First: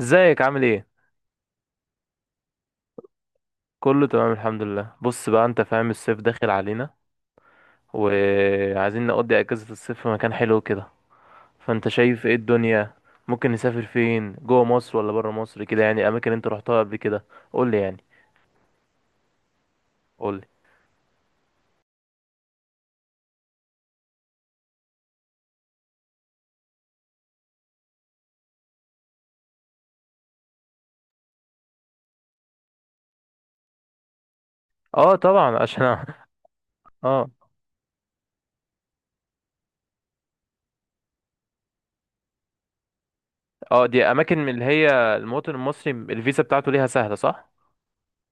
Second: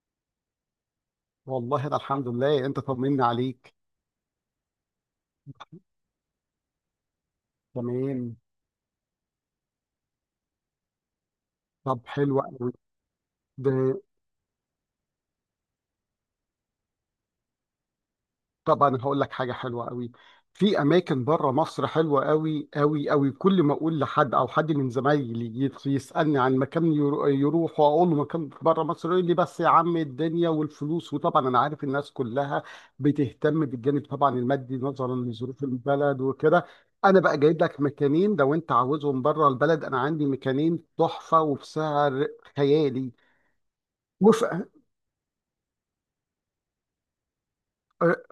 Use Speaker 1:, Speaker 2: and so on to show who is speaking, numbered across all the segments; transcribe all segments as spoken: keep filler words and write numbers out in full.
Speaker 1: ازيك؟ عامل ايه؟
Speaker 2: والله، ده الحمد لله، انت طمني عليك.
Speaker 1: كله تمام الحمد لله. بص بقى، انت فاهم الصيف داخل علينا
Speaker 2: تمام.
Speaker 1: وعايزين نقضي اجازة الصيف في مكان حلو كده. فانت
Speaker 2: طب
Speaker 1: شايف ايه
Speaker 2: حلو قوي.
Speaker 1: الدنيا؟ ممكن نسافر
Speaker 2: ده
Speaker 1: فين، جوه مصر ولا بره مصر؟ كده يعني اماكن انت رحتها قبل كده، قول لي يعني
Speaker 2: طب انا هقول لك حاجه حلوه قوي.
Speaker 1: قول لي.
Speaker 2: في اماكن بره مصر حلوه قوي قوي قوي. كل ما اقول لحد او حد من زمايلي يت- يسالني عن مكان يرو- يروح واقول له مكان بره مصر، يقول لي بس يا عم، الدنيا والفلوس. وطبعا انا عارف الناس كلها بتهتم بالجانب طبعا المادي
Speaker 1: اه
Speaker 2: نظرا
Speaker 1: طبعا
Speaker 2: لظروف
Speaker 1: عشان
Speaker 2: البلد وكده. انا
Speaker 1: اه.
Speaker 2: بقى جايب لك مكانين لو انت عاوزهم بره البلد. انا عندي مكانين تحفه وبسعر خيالي.
Speaker 1: اه، دي اماكن
Speaker 2: وف...
Speaker 1: من اللي هي المواطن المصري الفيزا بتاعته ليها سهلة، صح؟
Speaker 2: آه،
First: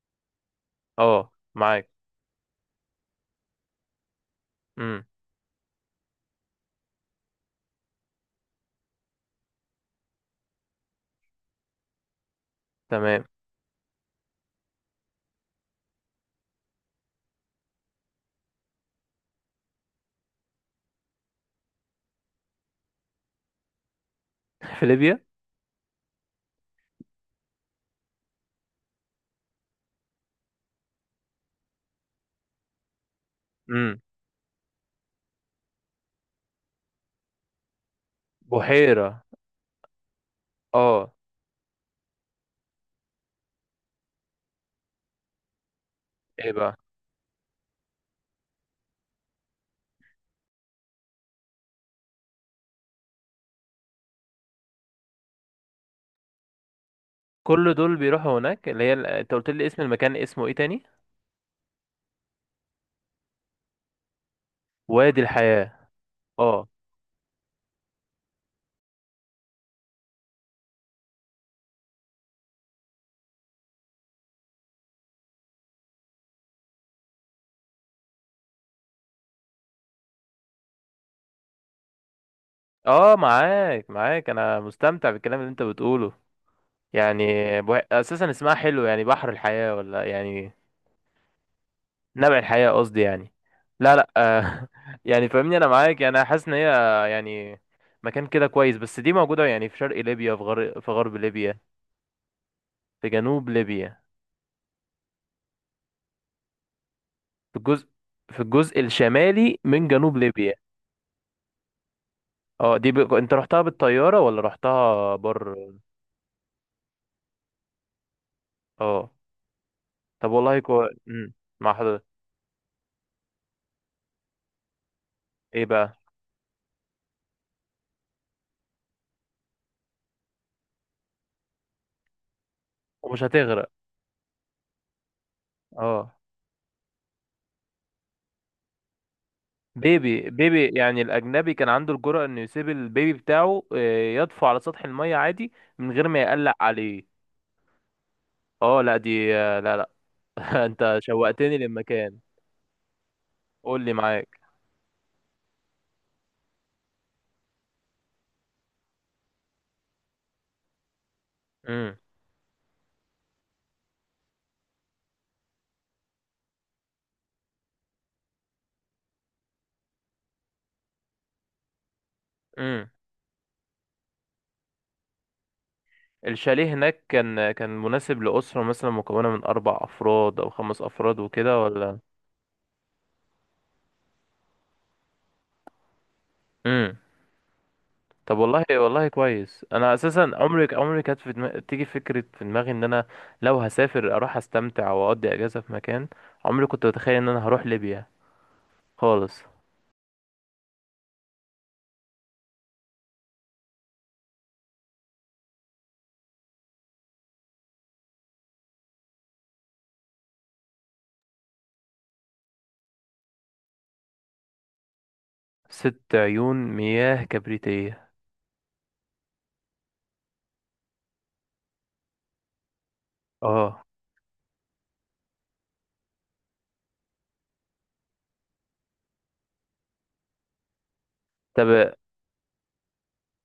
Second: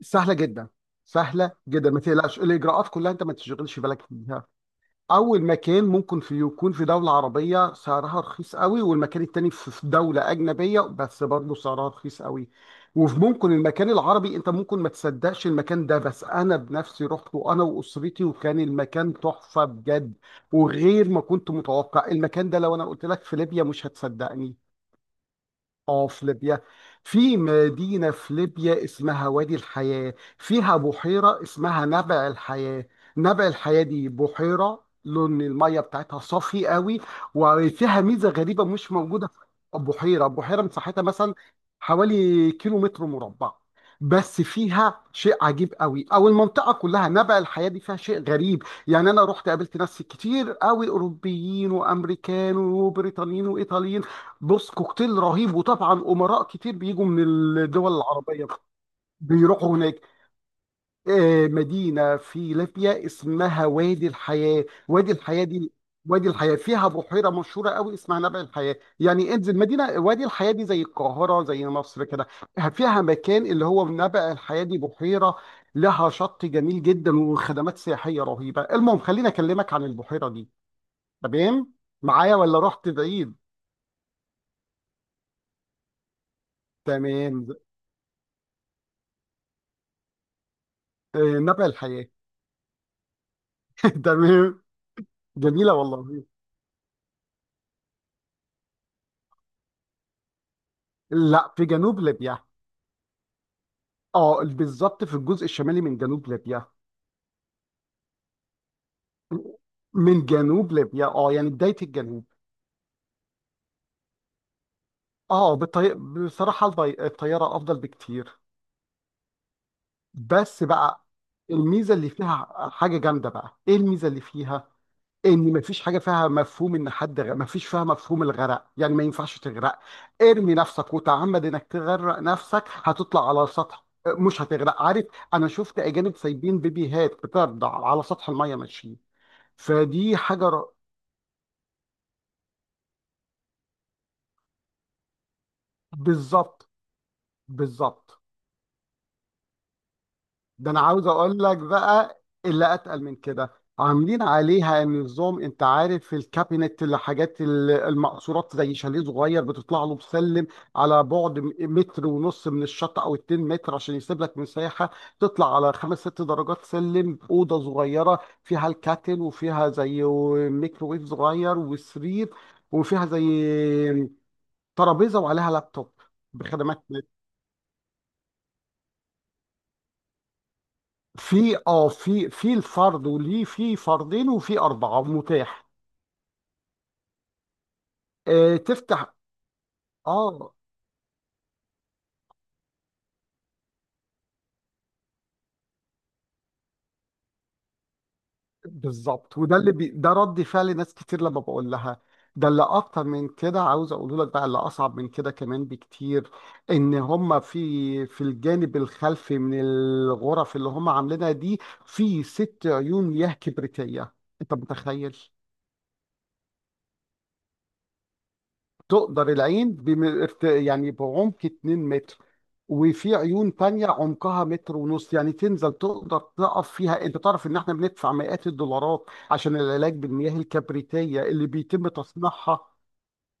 Speaker 2: سهله جدا.
Speaker 1: اه،
Speaker 2: سهله
Speaker 1: معاك.
Speaker 2: جدا، ما تقلقش، الاجراءات كلها انت ما تشغلش بالك بيها.
Speaker 1: امم
Speaker 2: اول مكان ممكن في يكون في دوله عربيه سعرها رخيص قوي، والمكان التاني في في دوله اجنبيه بس برضه سعرها رخيص قوي.
Speaker 1: تمام.
Speaker 2: وممكن المكان العربي انت ممكن ما تصدقش المكان ده، بس انا بنفسي رحت وانا واسرتي وكان المكان تحفه بجد وغير ما كنت متوقع. المكان ده لو انا قلت لك في ليبيا مش هتصدقني.
Speaker 1: في ليبيا؟
Speaker 2: اه، في ليبيا. في مدينة في ليبيا اسمها وادي الحياة، فيها بحيرة اسمها نبع الحياة. نبع الحياة
Speaker 1: امم
Speaker 2: دي بحيرة لون المية بتاعتها صافي قوي، وفيها ميزة غريبة مش
Speaker 1: بحيرة.
Speaker 2: موجودة في بحيرة بحيرة. مساحتها
Speaker 1: اه.
Speaker 2: مثلا حوالي كيلو متر مربع، بس فيها شيء عجيب قوي. او
Speaker 1: ايه
Speaker 2: المنطقه
Speaker 1: بقى؟
Speaker 2: كلها، نبع الحياه دي، فيها شيء غريب. يعني انا رحت قابلت ناس كتير قوي، اوروبيين وامريكان وبريطانيين وايطاليين. بص، كوكتيل رهيب. وطبعا امراء كتير بيجوا من
Speaker 1: كل
Speaker 2: الدول
Speaker 1: دول بيروحوا
Speaker 2: العربيه
Speaker 1: هناك؟ اللي هي ال- انت قلت لي
Speaker 2: بيروحوا
Speaker 1: اسم
Speaker 2: هناك.
Speaker 1: المكان اسمه ايه تاني؟
Speaker 2: آه، مدينه في ليبيا اسمها وادي الحياه. وادي
Speaker 1: وادي
Speaker 2: الحياه دي،
Speaker 1: الحياة.
Speaker 2: وادي الحياه
Speaker 1: اه،
Speaker 2: فيها بحيره مشهوره قوي اسمها نبع الحياه. يعني انزل مدينه وادي الحياه دي زي القاهره، زي مصر كده. فيها مكان اللي هو نبع الحياه، دي بحيره لها شط جميل جدا وخدمات سياحيه رهيبه. المهم، خليني اكلمك عن البحيره دي. تمام، معايا ولا رحت
Speaker 1: اه
Speaker 2: بعيد؟
Speaker 1: معاك، معاك، انا مستمتع بالكلام اللي انت بتقوله يعني
Speaker 2: تمام.
Speaker 1: بو... اساسا اسمها حلو، يعني بحر الحياة ولا يعني
Speaker 2: آه، نبع الحياه.
Speaker 1: نبع الحياة قصدي يعني لا لا
Speaker 2: تمام.
Speaker 1: آه، يعني فاهمني، انا
Speaker 2: جميله
Speaker 1: معاك،
Speaker 2: والله
Speaker 1: يعني انا
Speaker 2: العظيم.
Speaker 1: حاسس ان هي يعني مكان كده كويس. بس دي موجودة يعني في شرق ليبيا، في غرب، في غرب ليبيا؟
Speaker 2: لا، في جنوب ليبيا.
Speaker 1: في جنوب ليبيا؟
Speaker 2: اه بالظبط، في الجزء الشمالي من جنوب ليبيا.
Speaker 1: في الجزء في الجزء الشمالي من جنوب
Speaker 2: من
Speaker 1: ليبيا.
Speaker 2: جنوب ليبيا، اه، يعني بدايه الجنوب.
Speaker 1: اه، دي ب... انت رحتها بالطيارة ولا رحتها بر؟
Speaker 2: اه، بالطي... بصراحه البي... الطياره افضل بكتير.
Speaker 1: اه. طب والله
Speaker 2: بس
Speaker 1: كو...
Speaker 2: بقى
Speaker 1: مم. مع
Speaker 2: الميزه اللي
Speaker 1: حضرتك.
Speaker 2: فيها حاجه جامده. بقى ايه الميزه اللي فيها؟ ان
Speaker 1: ايه
Speaker 2: مفيش
Speaker 1: بقى؟
Speaker 2: حاجه فيها مفهوم، ان حد غ... مفيش فيها مفهوم الغرق. يعني ما ينفعش تغرق. ارمي نفسك وتعمد انك تغرق نفسك،
Speaker 1: ومش
Speaker 2: هتطلع على
Speaker 1: هتغرق؟
Speaker 2: سطح، مش هتغرق، عارف؟ انا شفت
Speaker 1: اه،
Speaker 2: اجانب سايبين بيبيهات بترضع على سطح الميه ماشيين. فدي
Speaker 1: بيبي
Speaker 2: حاجه
Speaker 1: بيبي،
Speaker 2: ر...
Speaker 1: يعني الاجنبي كان عنده الجرأة انه يسيب البيبي بتاعه، آه، يطفو على سطح المية عادي من غير ما يقلق
Speaker 2: بالظبط.
Speaker 1: عليه.
Speaker 2: بالظبط.
Speaker 1: اه لا دي آه، لا لا.
Speaker 2: ده انا
Speaker 1: انت
Speaker 2: عاوز اقول
Speaker 1: شوقتني
Speaker 2: لك
Speaker 1: للمكان.
Speaker 2: بقى اللي اتقل من كده.
Speaker 1: قول لي،
Speaker 2: عاملين
Speaker 1: معاك.
Speaker 2: عليها نظام، انت عارف في الكابينت، الحاجات ال- المقصورات، زي شاليه صغير بتطلع له بسلم على بعد م-
Speaker 1: امم
Speaker 2: متر ونص من الشط او اتنين متر عشان يسيب لك مساحه. تطلع على خمس ست درجات سلم، اوضه صغيره فيها الكاتل وفيها زي ميكروويف صغير وسرير،
Speaker 1: امم
Speaker 2: وفيها زي ترابيزه وعليها لابتوب.
Speaker 1: الشاليه
Speaker 2: بخدمات.
Speaker 1: هناك كان، كان مناسب لأسرة مثلا مكونة من أربع أفراد أو خمس أفراد وكده
Speaker 2: في اه
Speaker 1: ولا؟
Speaker 2: في في الفرد وليه، في فردين، وفي أربعة متاح.
Speaker 1: امم طب
Speaker 2: آه
Speaker 1: والله والله
Speaker 2: تفتح.
Speaker 1: كويس. انا اساسا
Speaker 2: اه
Speaker 1: عمري عمري كانت في دماغي، تيجي فكره في دماغي ان انا لو هسافر اروح استمتع واقضي اجازه في مكان، عمري كنت اتخيل ان انا هروح ليبيا خالص.
Speaker 2: بالظبط. وده اللي بي ده رد فعل ناس كتير لما بقول لها. ده اللي أكتر من كده، عاوز أقول لك بقى اللي أصعب من كده كمان بكتير. إن هم في في الجانب الخلفي من الغرف اللي هم عاملينها دي، في ست عيون ياه كبريتية. أنت متخيل؟
Speaker 1: ست عيون مياه كبريتيه؟
Speaker 2: تقدر العين بم... ارت- يعني بعمق اتنين متر، وفي عيون
Speaker 1: اه.
Speaker 2: تانية عمقها متر ونص، يعني تنزل تقدر تقف فيها. انت تعرف ان احنا بندفع مئات الدولارات عشان العلاج بالمياه الكبريتية اللي بيتم
Speaker 1: طب
Speaker 2: تصنيعها.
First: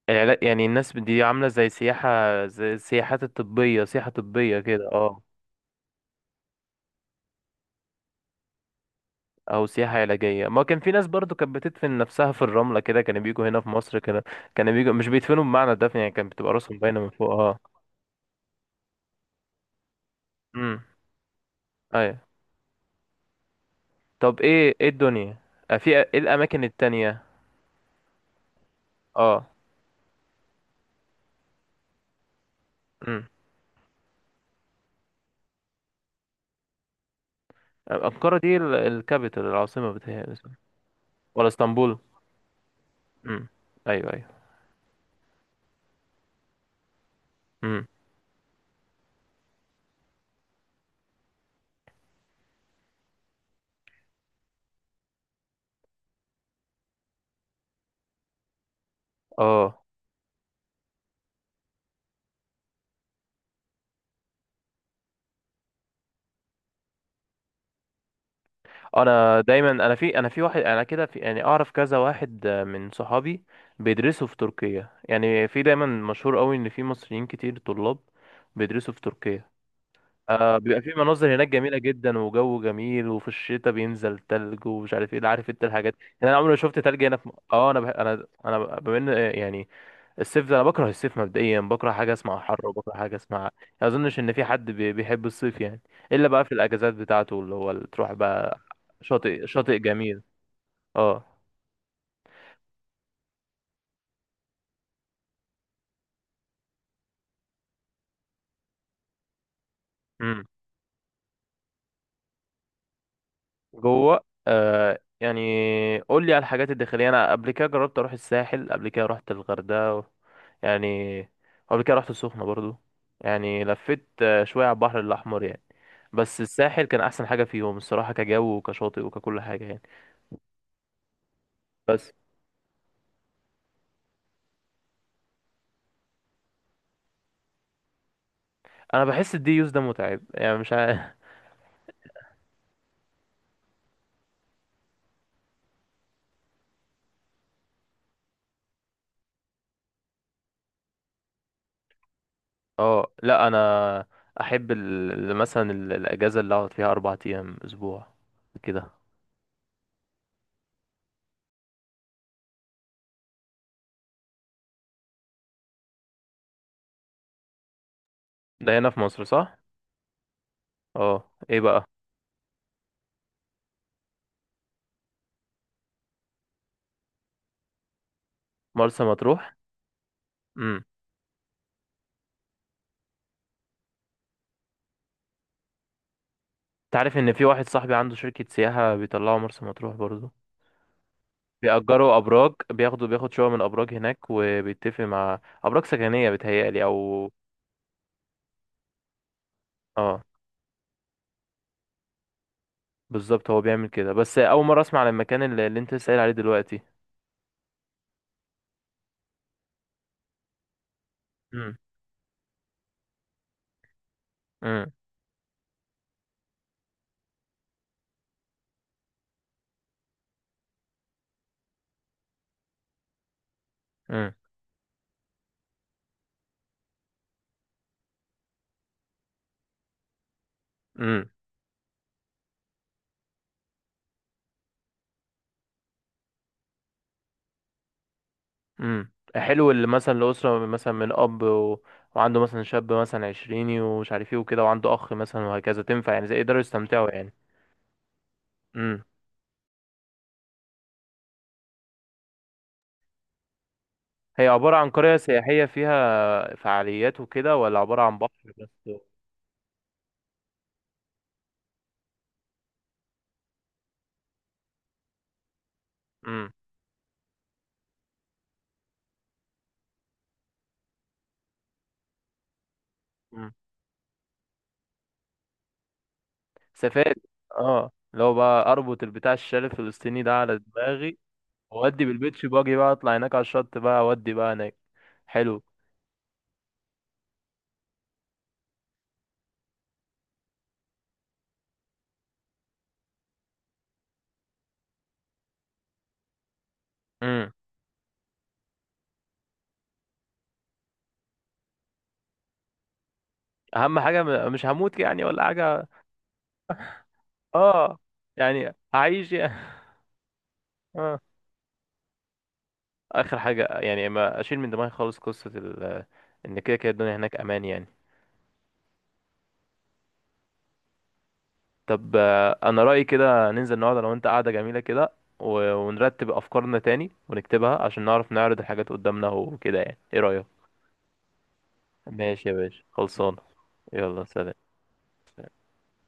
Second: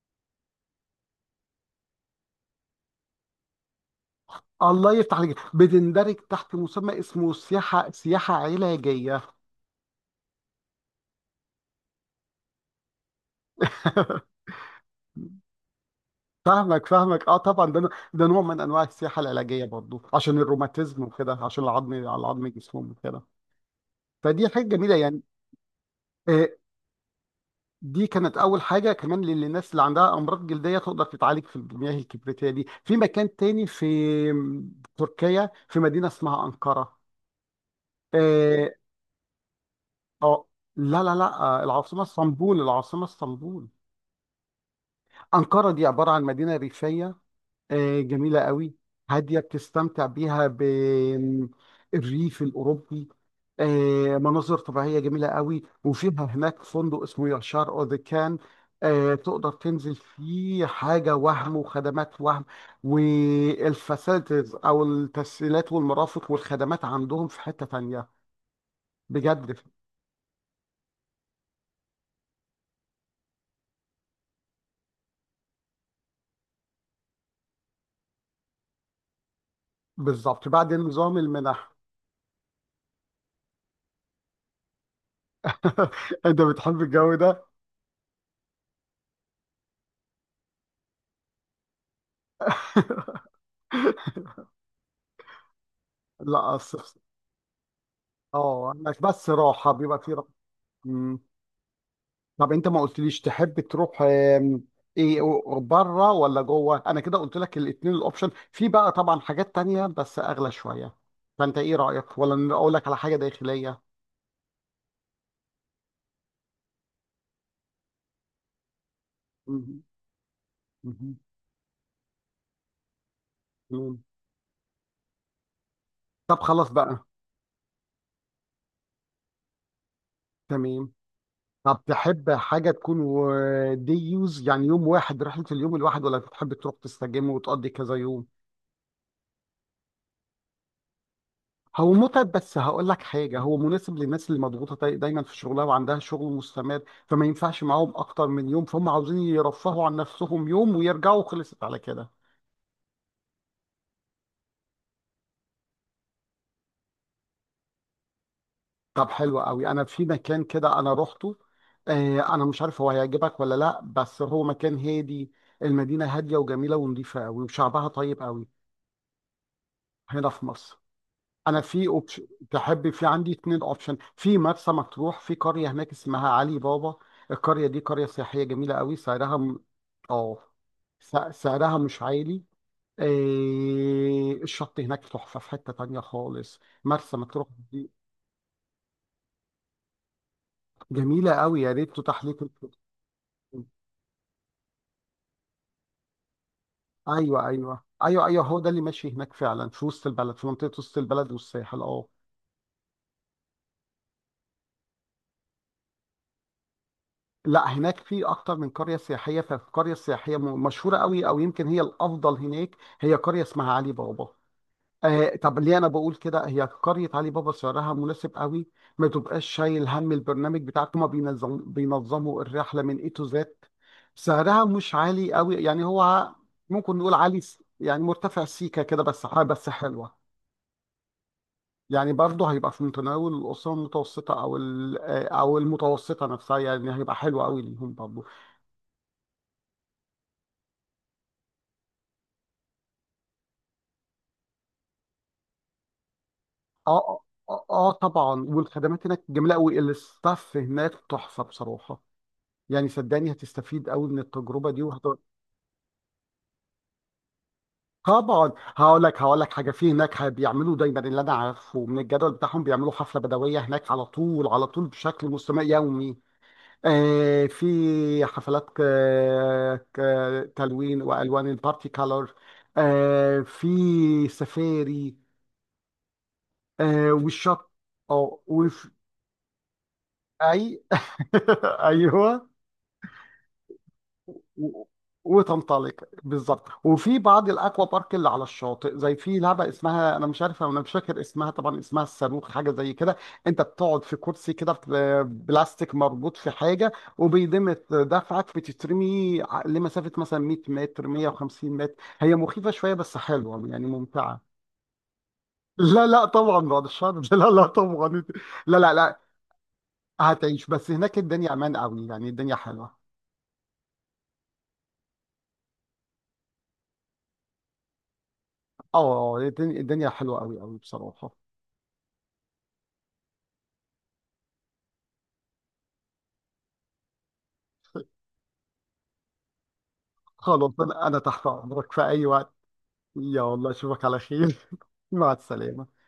Speaker 1: العلا- يعني الناس دي عامله زي سياحه، زي السياحات الطبيه، سياحه طبيه كده.
Speaker 2: الله يفتح
Speaker 1: اه،
Speaker 2: عليك. بتندرج تحت مسمى اسمه سياحة سياحة علاجية.
Speaker 1: او سياحه علاجيه. ما كان في ناس برضو كانت بتدفن نفسها في الرمله كده، كانوا بيجوا هنا في مصر كده. كانوا بيجوا، مش بيدفنوا بمعنى الدفن، يعني كانت بتبقى راسهم
Speaker 2: فاهمك
Speaker 1: باينه من
Speaker 2: فاهمك،
Speaker 1: فوق.
Speaker 2: اه
Speaker 1: اه.
Speaker 2: طبعا. ده ده نوع من انواع السياحة العلاجية برضو عشان
Speaker 1: امم
Speaker 2: الروماتيزم وكده، عشان العظم
Speaker 1: أيوه.
Speaker 2: على عظم جسمهم وكده.
Speaker 1: طب
Speaker 2: فدي حاجة
Speaker 1: ايه، ايه
Speaker 2: جميلة يعني.
Speaker 1: الدنيا؟ آه، في ايه
Speaker 2: آه،
Speaker 1: الاماكن التانية؟
Speaker 2: دي كانت اول حاجه. كمان،
Speaker 1: اه.
Speaker 2: للناس اللي عندها امراض جلديه، تقدر تتعالج في المياه الكبريتيه دي. في
Speaker 1: امم
Speaker 2: مكان تاني في تركيا، في مدينه اسمها انقره.
Speaker 1: انقرة دي ال-
Speaker 2: اه.
Speaker 1: الكابيتال، العاصمة بتاعها؟
Speaker 2: آه، لا لا لا،
Speaker 1: ولا
Speaker 2: آه،
Speaker 1: اسطنبول؟
Speaker 2: العاصمه اسطنبول. العاصمه
Speaker 1: امم
Speaker 2: اسطنبول.
Speaker 1: ايوه، ايوه.
Speaker 2: انقره دي عباره عن مدينه ريفيه،
Speaker 1: امم
Speaker 2: آه، جميلة قوي، هادية، بتستمتع بيها بالريف الأوروبي. آه، مناظر طبيعية جميلة قوي، وفيها هناك فندق اسمه ياشار أو ذا كان. آه، تقدر
Speaker 1: اه.
Speaker 2: تنزل فيه حاجة وهم، وخدمات وهم، والفاسيلتيز أو التسهيلات والمرافق والخدمات عندهم في حتة تانية.
Speaker 1: انا
Speaker 2: بجد.
Speaker 1: دايما انا في انا في واحد انا كده في يعني اعرف كذا واحد، آه، من صحابي بيدرسوا في تركيا، يعني في دايما مشهور قوي ان في مصريين كتير طلاب بيدرسوا في تركيا.
Speaker 2: بالظبط،
Speaker 1: آه،
Speaker 2: بعد
Speaker 1: بيبقى في
Speaker 2: نظام
Speaker 1: مناظر هناك
Speaker 2: المنح.
Speaker 1: جميلة جدا وجو جميل، وفي الشتاء بينزل تلج ومش عارف ايه. عارف انت الحاجات، يعني انا
Speaker 2: أنت
Speaker 1: عمري ما شفت
Speaker 2: بتحب
Speaker 1: تلج
Speaker 2: الجو
Speaker 1: هنا في م-
Speaker 2: ده؟
Speaker 1: اه، انا بح... انا انا ب- بما ان آه، يعني الصيف ده، انا بكره الصيف مبدئيا. بكره حاجة اسمها حر، وبكره حاجة اسمها، ما اظنش ان في حد بي... بيحب الصيف يعني، الا بقى في
Speaker 2: لا،
Speaker 1: الاجازات
Speaker 2: الصيف،
Speaker 1: بتاعته اللي هو اللي تروح بقى.
Speaker 2: اه، هناك بس
Speaker 1: شاطئ،
Speaker 2: راحة
Speaker 1: شاطئ
Speaker 2: بيبقى
Speaker 1: جميل.
Speaker 2: فيه. مم.
Speaker 1: اه.
Speaker 2: طب انت ما قلتليش تحب تروح، آم، ايه؟ بره ولا جوه؟ انا كده قلت لك الاثنين. الاوبشن في بقى طبعا حاجات تانية بس اغلى شوية. فانت ايه رأيك؟ ولا اقول لك على حاجة داخلية؟
Speaker 1: جوه. آه يعني قول لي على الحاجات الداخليه. انا قبل كده جربت اروح الساحل، قبل كده رحت
Speaker 2: مم.
Speaker 1: الغردقه و...
Speaker 2: مم.
Speaker 1: يعني، قبل كده رحت السخنه برضو، يعني
Speaker 2: مم.
Speaker 1: لفيت آه، شويه على البحر الاحمر يعني.
Speaker 2: طب
Speaker 1: بس
Speaker 2: خلاص
Speaker 1: الساحل كان
Speaker 2: بقى.
Speaker 1: احسن حاجه فيهم الصراحه، كجو وكشاطئ وككل حاجه يعني.
Speaker 2: تمام. طب
Speaker 1: بس
Speaker 2: تحب حاجة تكون دي يوز، يعني يوم واحد، رحلة اليوم الواحد، ولا تحب تروح تستجم وتقضي كذا يوم؟
Speaker 1: انا بحس الدي يوز ده متعب، يعني مش عارف.
Speaker 2: هو متعب، بس هقول لك حاجة، هو مناسب للناس اللي مضغوطة داي- دايما في شغلها وعندها شغل مستمر، فما ينفعش معاهم أكتر من يوم، فهم عاوزين يرفهوا عن نفسهم يوم ويرجعوا، خلصت على كده.
Speaker 1: اه لا، انا احب ال... ال- مثلا ال- الاجازه اللي اقعد فيها اربع ايام، اسبوع كده.
Speaker 2: طب حلو قوي. أنا في مكان كده أنا روحته. آه، أنا مش عارف هو هيعجبك ولا لأ، بس هو مكان هادي. المدينة هادية وجميلة ونظيفة قوي وشعبها طيب قوي.
Speaker 1: ده هنا في مصر، صح؟
Speaker 2: هنا في مصر.
Speaker 1: اه، ايه
Speaker 2: انا
Speaker 1: بقى؟
Speaker 2: في اوبشن، تحب، في عندي اتنين اوبشن. في مرسى مطروح، في قريه هناك اسمها علي بابا. القريه دي قريه سياحيه جميله قوي،
Speaker 1: مرسى
Speaker 2: سعرها
Speaker 1: مطروح؟
Speaker 2: م... اه س- سعرها مش عالي. إيه... الشط هناك تحفه. في حته تانية خالص، مرسى
Speaker 1: تعرف ان في
Speaker 2: مطروح
Speaker 1: واحد
Speaker 2: دي
Speaker 1: صاحبي عنده شركة سياحة بيطلعوا مرسى مطروح برضه،
Speaker 2: جميله قوي، يا ريت
Speaker 1: بيأجروا
Speaker 2: تتاح ليك
Speaker 1: أبراج،
Speaker 2: الفرصة.
Speaker 1: بياخدوا، بياخد شقة من أبراج هناك، وبيتفق مع أبراج سكنية، بتهيألي أو
Speaker 2: ايوه ايوه ايوه ايوه، هو ده اللي ماشي هناك فعلا، في وسط
Speaker 1: اه،
Speaker 2: البلد، في منطقه وسط البلد والساحل، اه.
Speaker 1: بالظبط هو بيعمل كده. بس أول مرة أسمع عن المكان اللي, اللي أنت سائل عليه دلوقتي.
Speaker 2: لا، هناك في اكتر من قريه سياحيه، فالقريه السياحيه م- مشهوره قوي، او يمكن
Speaker 1: امم
Speaker 2: هي الافضل هناك، هي قريه اسمها علي بابا.
Speaker 1: امم
Speaker 2: آه طب ليه انا بقول كده؟ هي قريه علي بابا سعرها مناسب قوي. ما تبقاش شايل هم، البرنامج بتاعك هما بينظم بينظموا الرحله من اي تو زد.
Speaker 1: امم
Speaker 2: سعرها مش عالي قوي، يعني هو ممكن نقول عالي س- يعني مرتفع سيكه كده، بس ح- بس حلوه.
Speaker 1: امم
Speaker 2: يعني برضه هيبقى في متناول الاسره المتوسطه، او ال- آه، او المتوسطه نفسها، يعني هيبقى حلو قوي ليهم برضه.
Speaker 1: امم حلو. اللي مثلا الأسرة مثلا من أب و... وعنده مثلا شاب مثلا عشريني ومش عارف ايه وكده، وعنده أخ مثلا وهكذا، تنفع يعني زي يقدروا يستمتعوا
Speaker 2: اه،
Speaker 1: يعني؟
Speaker 2: اه، آه طبعا،
Speaker 1: امم
Speaker 2: والخدمات هناك جميله قوي، الستاف هناك تحفه بصراحه. يعني صدقني هتستفيد قوي من
Speaker 1: هي
Speaker 2: التجربه
Speaker 1: عبارة
Speaker 2: دي
Speaker 1: عن
Speaker 2: وهت...
Speaker 1: قرية سياحية فيها فعاليات وكده، ولا عبارة عن
Speaker 2: طبعا.
Speaker 1: بحر بس؟
Speaker 2: هقول لك هقول لك حاجه. في هناك، ه- بيعملوا دايما، اللي انا عارفه من الجدول بتاعهم، بيعملوا حفله بدويه هناك على طول على طول، بشكل مستمر يومي.
Speaker 1: امم
Speaker 2: آه في حفلات ك... ك... تلوين والوان، البارتي كالر. آه
Speaker 1: امم
Speaker 2: في سفاري. آه
Speaker 1: سفاري.
Speaker 2: والشط.
Speaker 1: اه، لو
Speaker 2: اه
Speaker 1: بقى
Speaker 2: وفي
Speaker 1: اربط البتاع، الشال الفلسطيني ده على
Speaker 2: اي
Speaker 1: دماغي، وادي بالبيتش،
Speaker 2: ايوه.
Speaker 1: باجي بقى اطلع هناك على الشط بقى، اودي بقى هناك.
Speaker 2: و-
Speaker 1: حلو.
Speaker 2: وتنطلق. بالظبط. وفي بعض الاكوا بارك اللي على الشاطئ، زي في لعبه اسمها، انا مش عارف، انا مش فاكر اسمها، طبعا اسمها الصاروخ، حاجه زي كده. انت بتقعد في كرسي كده في بلاستيك مربوط في حاجه،
Speaker 1: امم
Speaker 2: وبيدمة دفعك بتترمي ع- لمسافه مثلا مية متر مائة وخمسين متر. هي مخيفه شويه بس حلوه يعني
Speaker 1: اهم حاجة م-
Speaker 2: ممتعه.
Speaker 1: مش هموت يعني، ولا حاجة؟
Speaker 2: لا لا طبعا، بعد الشر. لا لا
Speaker 1: اه
Speaker 2: طبعا.
Speaker 1: يعني
Speaker 2: لا لا لا،
Speaker 1: هعيش يعني.
Speaker 2: هتعيش، بس هناك
Speaker 1: اه.
Speaker 2: الدنيا امان قوي، يعني الدنيا حلوه.
Speaker 1: اخر حاجة، يعني ما اشيل من دماغي خالص قصة ال، ان كده كده الدنيا هناك امان يعني.
Speaker 2: اه الدنيا الدنيا حلوه قوي قوي بصراحه.
Speaker 1: طب آه، انا رأيي كده ننزل النهارده، لو انت قاعدة جميلة كده، و- ونرتب افكارنا تاني ونكتبها عشان نعرف نعرض الحاجات قدامنا وكده. يعني ايه رأيك؟
Speaker 2: خلاص، انا أنا تحت امرك في اي
Speaker 1: ماشي يا
Speaker 2: وقت.
Speaker 1: باشا، خلصانه.
Speaker 2: يا الله، اشوفك على
Speaker 1: يلا سلام.
Speaker 2: خير. مع السلامة.